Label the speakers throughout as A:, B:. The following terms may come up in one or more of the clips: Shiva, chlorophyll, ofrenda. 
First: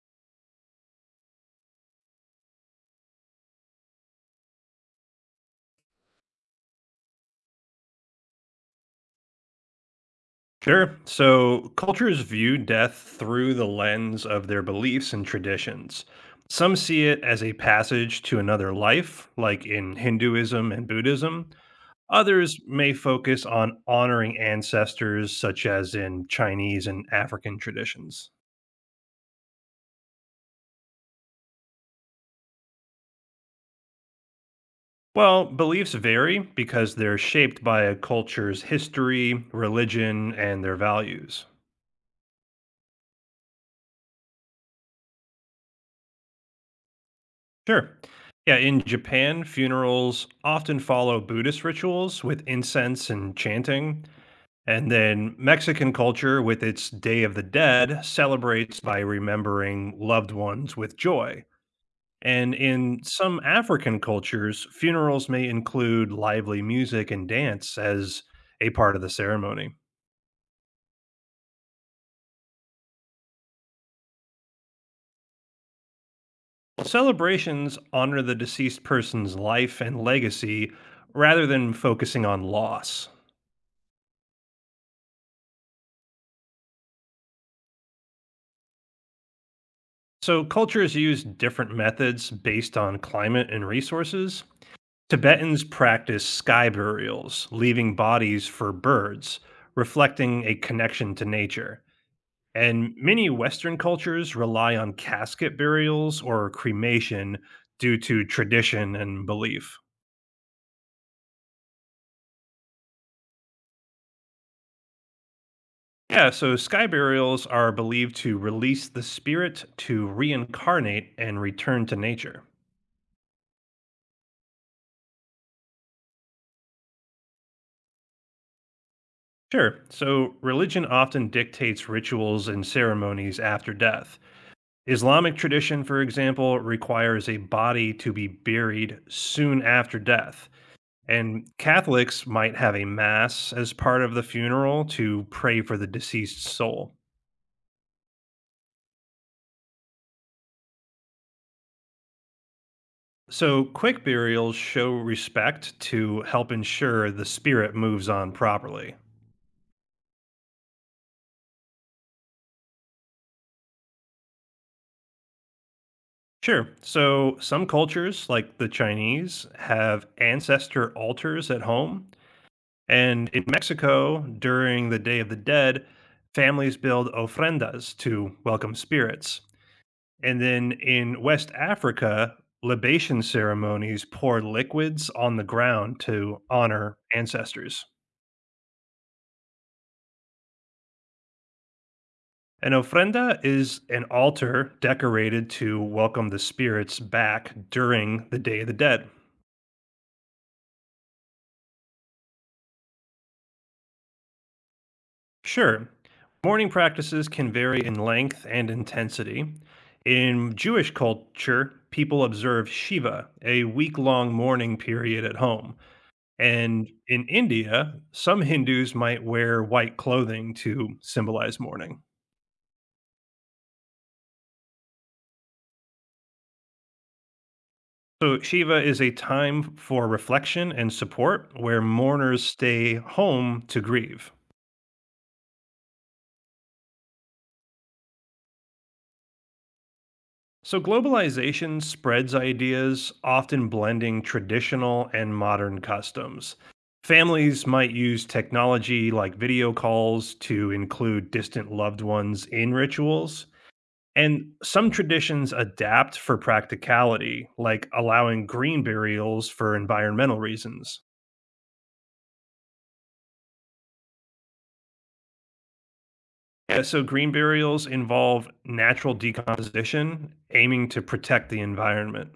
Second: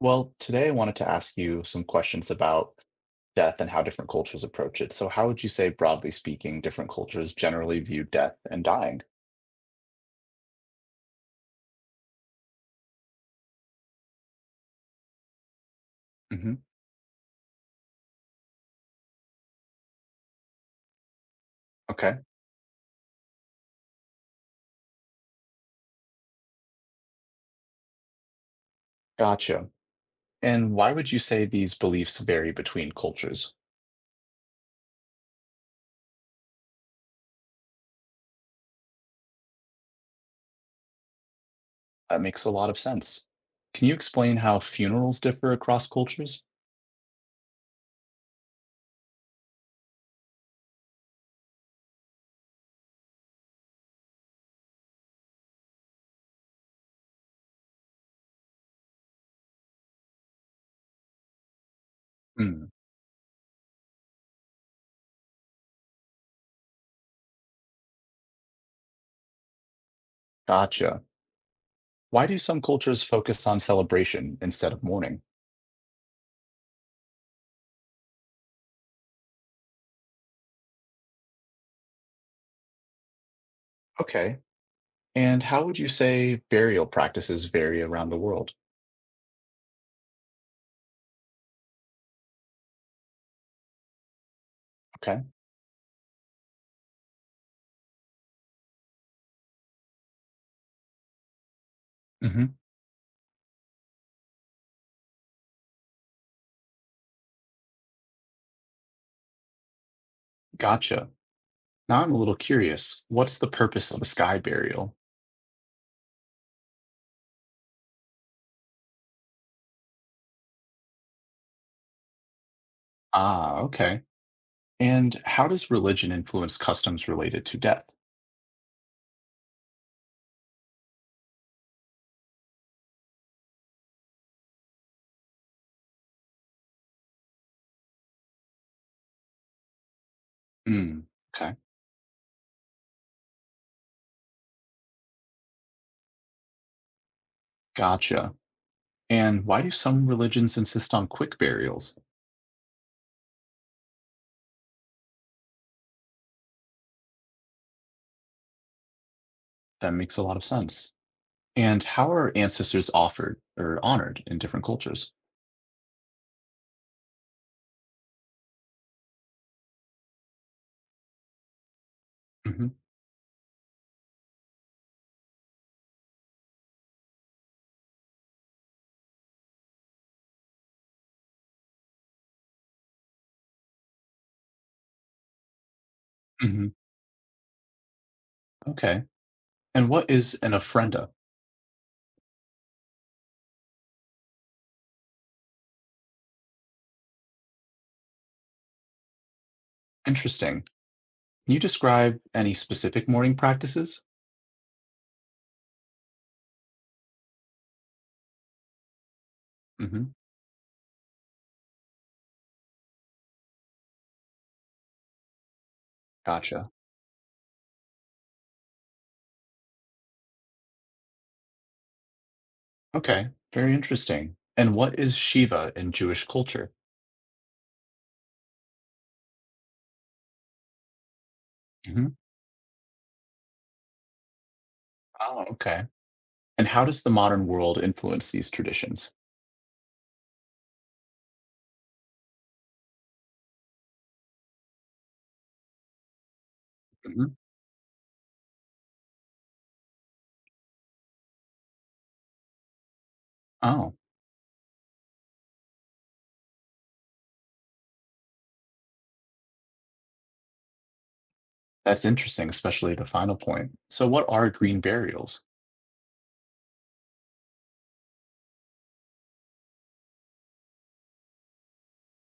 A: Well, today I wanted to ask you some questions about death and how different cultures approach it. So, how would you say, broadly speaking, different cultures generally view death and dying?
B: Sure. So cultures view death through the lens of their beliefs and traditions.
A: Hmm.
B: Some see it as a passage to another life, like in Hinduism and Buddhism.
A: Okay,
B: Others may focus on honoring ancestors, such as in Chinese and African traditions.
A: gotcha. And why would you say these beliefs vary between cultures?
B: Well, beliefs vary because they're shaped by a culture's history, religion, and their values.
A: That makes a lot of sense. Can you explain how funerals differ across cultures?
B: Sure. Yeah, in Japan, funerals often follow Buddhist rituals with incense and chanting. And then Mexican culture, with its Day of the Dead, celebrates by remembering loved ones with joy. And
A: Mm,
B: in some African cultures, funerals may include lively music and dance as a part of the ceremony.
A: gotcha. Why do some cultures focus on celebration instead of mourning?
B: Celebrations honor the deceased person's life and legacy rather than focusing on loss.
A: Okay. And how would you say burial practices vary around the world?
B: So, cultures use different methods based on climate and resources.
A: Okay.
B: Tibetans practice sky burials, leaving bodies for birds, reflecting a connection to nature.
A: Hmm.
B: And many Western cultures rely on casket burials or cremation due to tradition and belief.
A: Gotcha. Now I'm a little curious. What's the purpose of a sky burial?
B: Yeah, so sky burials are believed to release the spirit to reincarnate and return to nature.
A: Ah, okay. And how does religion influence customs related to death?
B: Sure. So, religion often dictates rituals and ceremonies after death. Islamic tradition, for example, requires a body to be buried soon after death.
A: Hmm.
B: And
A: Okay.
B: Catholics might have a mass as part of the funeral to pray for the deceased soul.
A: Gotcha. And why do some religions insist on quick burials?
B: So, quick burials show respect to help ensure the spirit moves on properly.
A: That makes a lot of sense. And how are ancestors offered or honored in different cultures?
B: Sure. So, some cultures, like the Chinese, have ancestor altars at home.
A: Hmm.
B: And in Mexico, during the Day of the Dead, families build ofrendas to welcome spirits. And then in West Africa, libation ceremonies pour liquids on the ground to
A: Hmm.
B: honor ancestors.
A: Okay. And what is an ofrenda?
B: An ofrenda is an altar decorated to welcome the spirits back during the Day of the Dead.
A: Interesting. Can you describe any specific mourning practices?
B: Sure. Mourning practices can vary in length and intensity.
A: Hmm.
B: In Jewish culture, people observe Shiva, a week long mourning period at home.
A: Gotcha.
B: And in India, some Hindus might wear white clothing to symbolize mourning.
A: Okay, very interesting. And what is Shiva in Jewish culture?
B: So, Shiva is a time for reflection and support where
A: Hmm.
B: mourners stay home to grieve.
A: Oh, okay. And how does the modern world influence these traditions?
B: So, globalization spreads ideas, often blending traditional and modern customs.
A: Hmm.
B: Families might use technology like video calls to include distant loved ones in rituals.
A: Oh,
B: And some traditions adapt for practicality, like allowing green burials for environmental reasons.
A: that's interesting, especially the final point. So, what are green burials?
B: Yeah, so green burials involve natural decomposition, aiming to protect the environment.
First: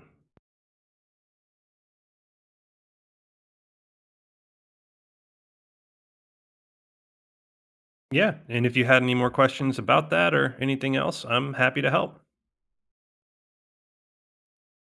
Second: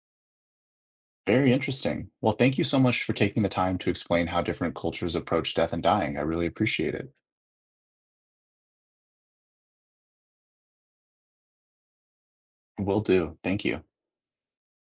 A: Very interesting. Well, thank you so much for taking the time to explain how different cultures approach death and dying. I really appreciate it.
B: Yeah, and if you had any more questions about that or anything else, I'm happy to help.
A: Will do. Thank you.